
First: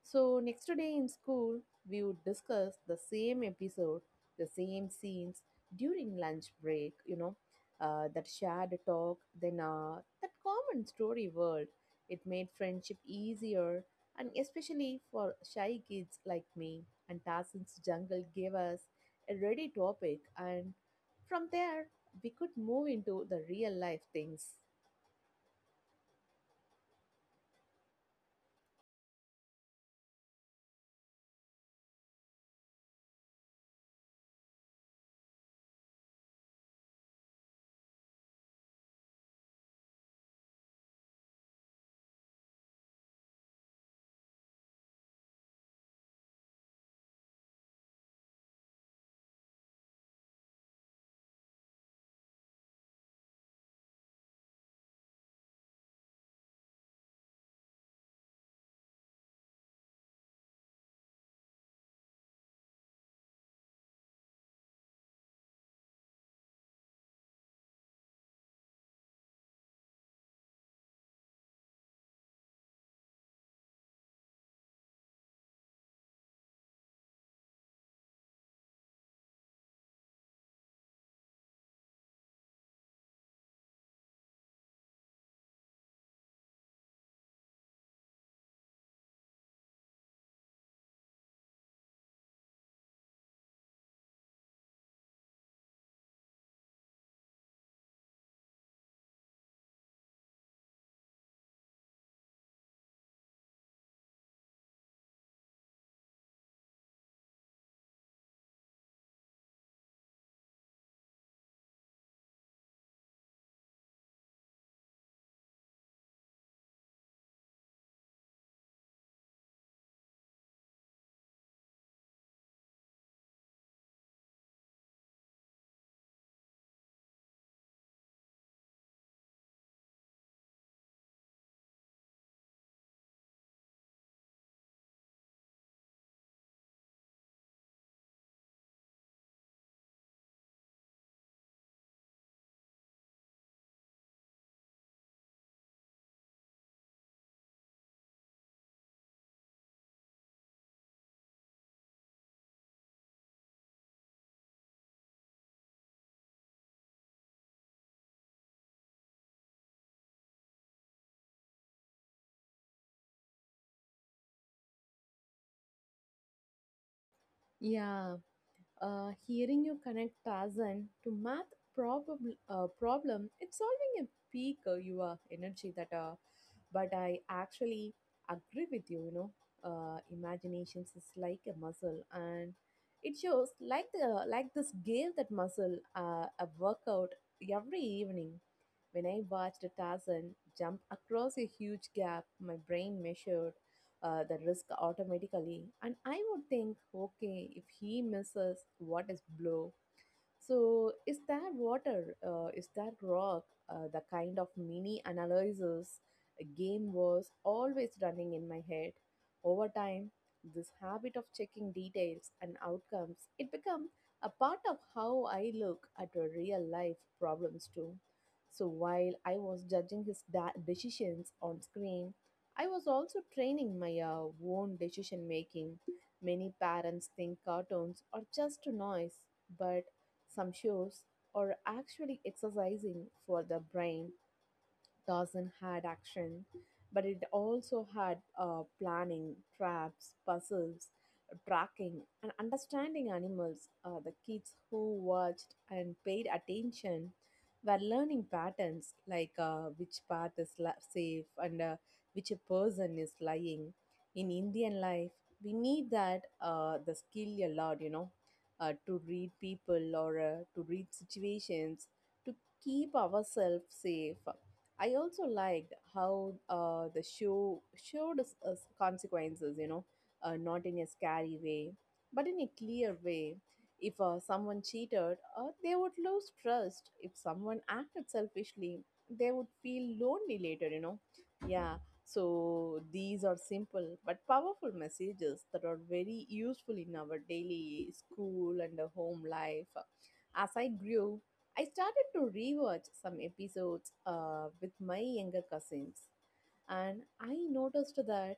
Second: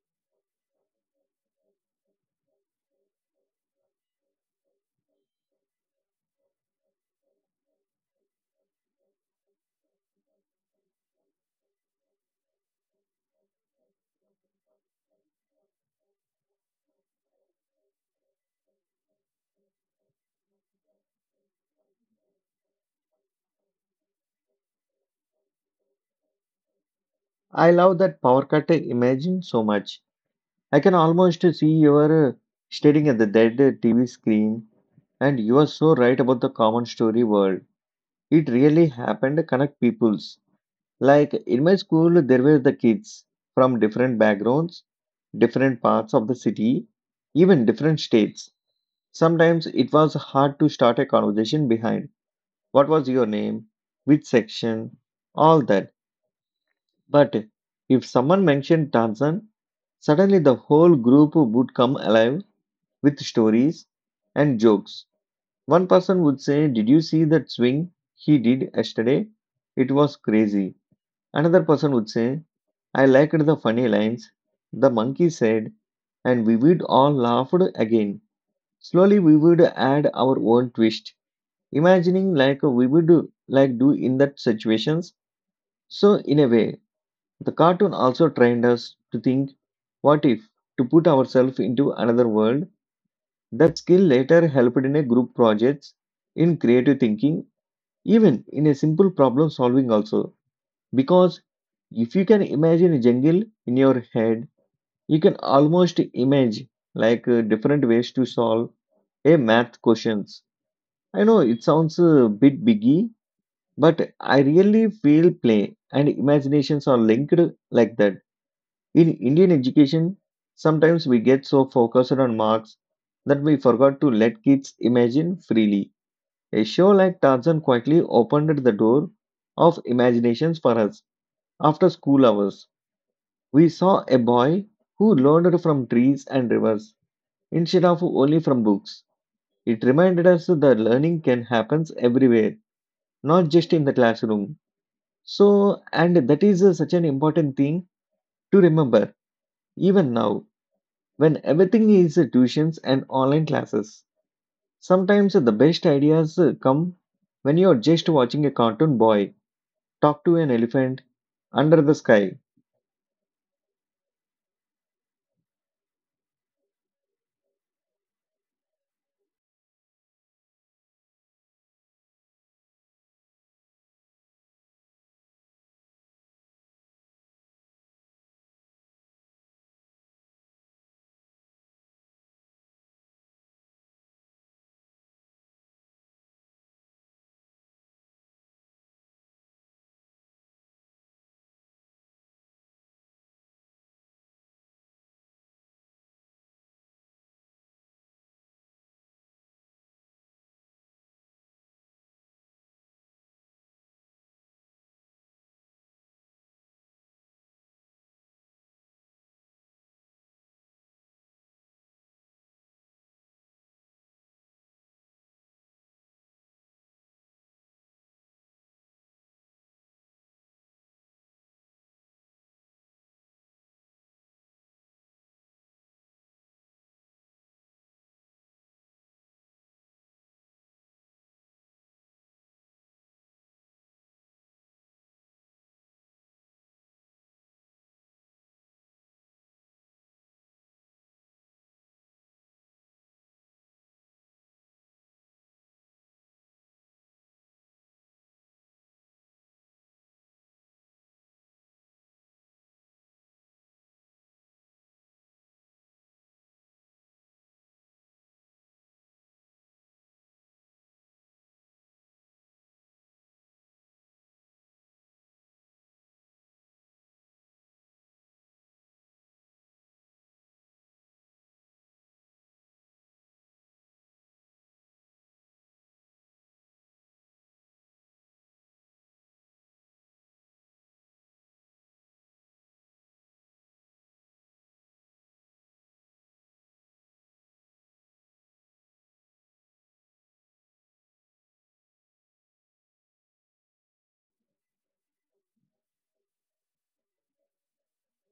[SPEAKER 2] So, next day in school, we would discuss the same episode, the same scenes during lunch break, that shared talk, then that common story world. It made friendship easier, and especially for shy kids like me. And Tarzan's Jungle gave us a ready topic, and from there, we could move into the real life things.
[SPEAKER 1] I love that power cut I imagine so much. I can almost see you are staring at the dead TV screen, and you are so right about the common story world. It really happened to connect peoples. Like in my school, there were the kids from different backgrounds, different parts of the city, even different states. Sometimes it was hard to start a conversation behind what was your name, which section, all that. But if someone mentioned Tanzan, suddenly the whole group would come alive with stories and jokes. One person would say, did you see that swing he did yesterday? It was crazy. Another person would say, I liked the funny lines. The monkey said, and we would all laugh again. Slowly, we would add our own twist, imagining like we would like do in that situations. So, in a way, the cartoon also trained us to think, "What if?" to put ourselves into another world that skill later helped in a group projects, in creative thinking, even in a simple problem solving also. Because if you can imagine a jungle in your head, you can almost imagine like different ways to solve a math questions. I know it sounds a bit biggie, but I really feel play and imaginations are linked like that. In Indian education, sometimes we get so focused on marks that we forgot to let kids imagine freely. A show like Tarzan quietly opened the door of imaginations for us. After school hours, we saw a boy who learned from trees and rivers instead of only from books. It reminded us that learning can happen everywhere, not just in the classroom. So, and that is such an important thing to remember even now when everything is tuitions and online classes. Sometimes the best ideas come when you're just watching a cartoon boy talk to an elephant under the sky.
[SPEAKER 2] Yeah, hearing you connect Tarzan to math problem, it's solving a peak your energy that. But I actually agree with you. You know, imaginations is like a muscle, and it shows like the like this gave that muscle a workout every evening. When I watched Tarzan jump across a huge gap, my brain measured the risk automatically, and I would think, okay, if he misses, what is blow? So, is that water, is that rock, the kind of mini analysis game was always running in my head? Over time, this habit of checking details and outcomes, it become a part of how I look at a real life problems too. So while I was judging his decisions on screen, I was also training my own decision making. Many parents think cartoons are just noise, but some shows are actually exercising for the brain. Dawson had action, but it also had planning, traps, puzzles, tracking, and understanding animals. The kids who watched and paid attention were learning patterns like which path is safe and which a person is lying. In Indian life, we need that the skill a lot, you know, to read people or to read situations to keep ourselves safe. I also liked how the show showed us consequences, you know, not in a scary way, but in a clear way. If someone cheated, they would lose trust. If someone acted selfishly, they would feel lonely later, you know. Yeah, so these are simple but powerful messages that are very useful in our daily school and home life. As I grew, I started to rewatch some episodes with my younger cousins, and I noticed that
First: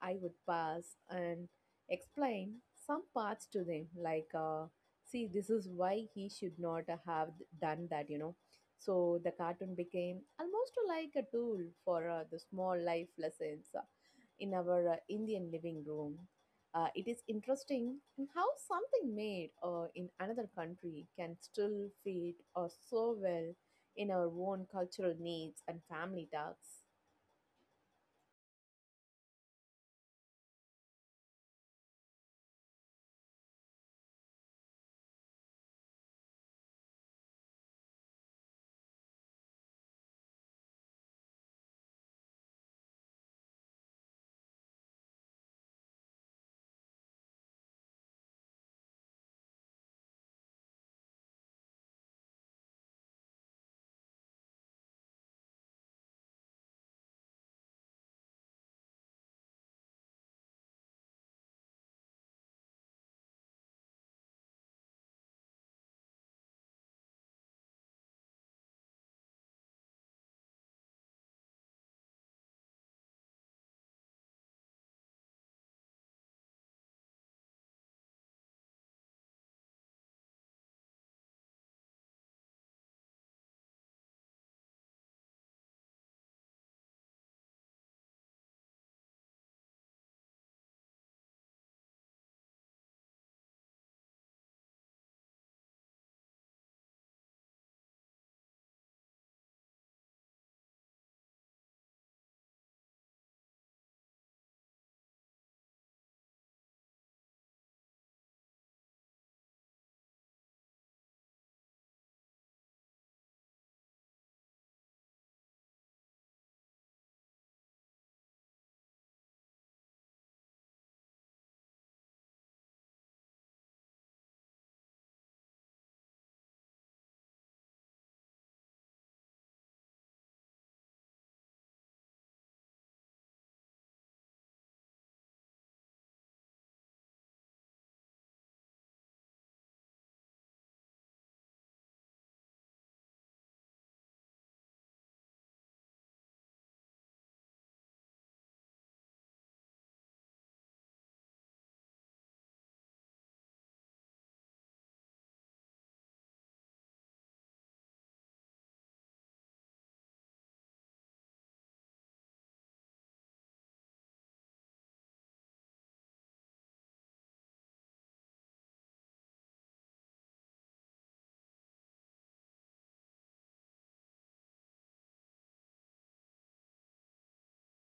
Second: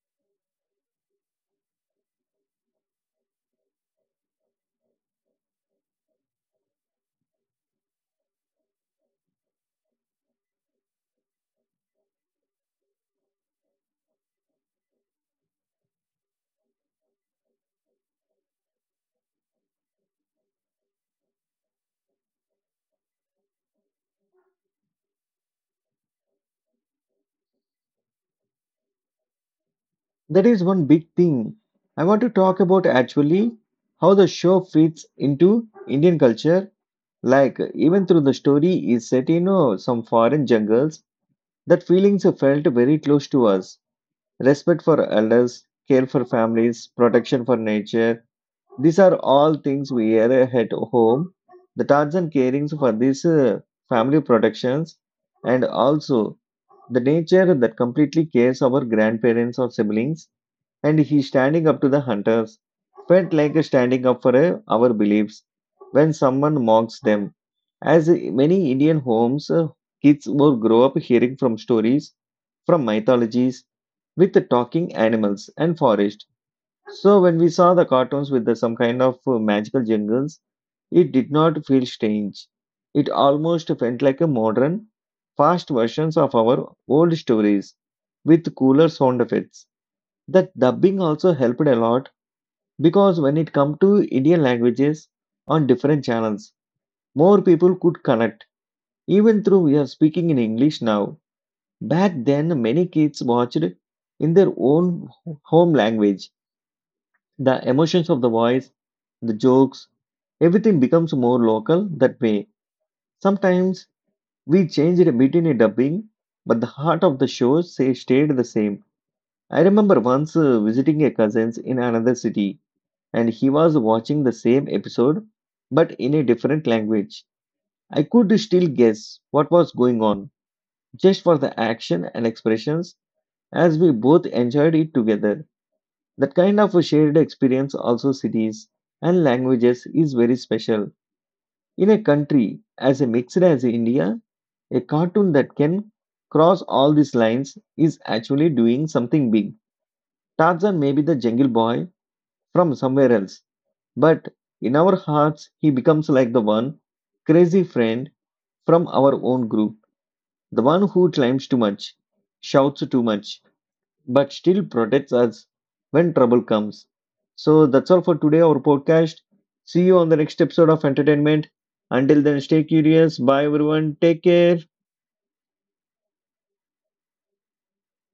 [SPEAKER 2] I would pass and explain some parts to them, see, this is why he should not have done that, you know. So the cartoon became almost like a tool for the small life lessons in our Indian living room. It is interesting how something made in another country can still fit or so well in our own cultural needs and family tasks.
[SPEAKER 1] That is one big thing. I want to talk about actually how the show fits into Indian culture. Like, even through the story is set in some foreign jungles, that feelings felt very close to us. Respect for elders, care for families, protection for nature, these are all things we hear at home. The Tarzan carings for these family protections and also the nature that completely cares our grandparents or siblings and he standing up to the hunters felt like a standing up for our beliefs when someone mocks them. As many Indian homes, kids will grow up hearing from stories, from mythologies, with the talking animals and forest. So when we saw the cartoons with the, some kind of magical jungles, it did not feel strange. It almost felt like a modern, fast versions of our old stories with cooler sound effects. The dubbing also helped a lot because when it come to Indian languages on different channels, more people could connect. Even though we are speaking in English now, back then many kids watched in their own home language. The emotions of the voice, the jokes, everything becomes more local that way. Sometimes we changed a bit in a dubbing, but the heart of the show say, stayed the same. I remember once visiting a cousin's in another city, and he was watching the same episode, but in a different language. I could still guess what was going on, just for the action and expressions, as we both enjoyed it together. That kind of a shared experience, also cities and languages, is very special. In a country as a mixed as India, a cartoon that can cross all these lines is actually doing something big. Tarzan may be the jungle boy from somewhere else, but in our hearts, he becomes like the one crazy friend from our own group, the one who climbs too much, shouts too much, but still protects us when trouble comes. So that's all for today, our podcast. See you on the next episode of Entertainment. Until then, stay curious. Bye, everyone. Take care.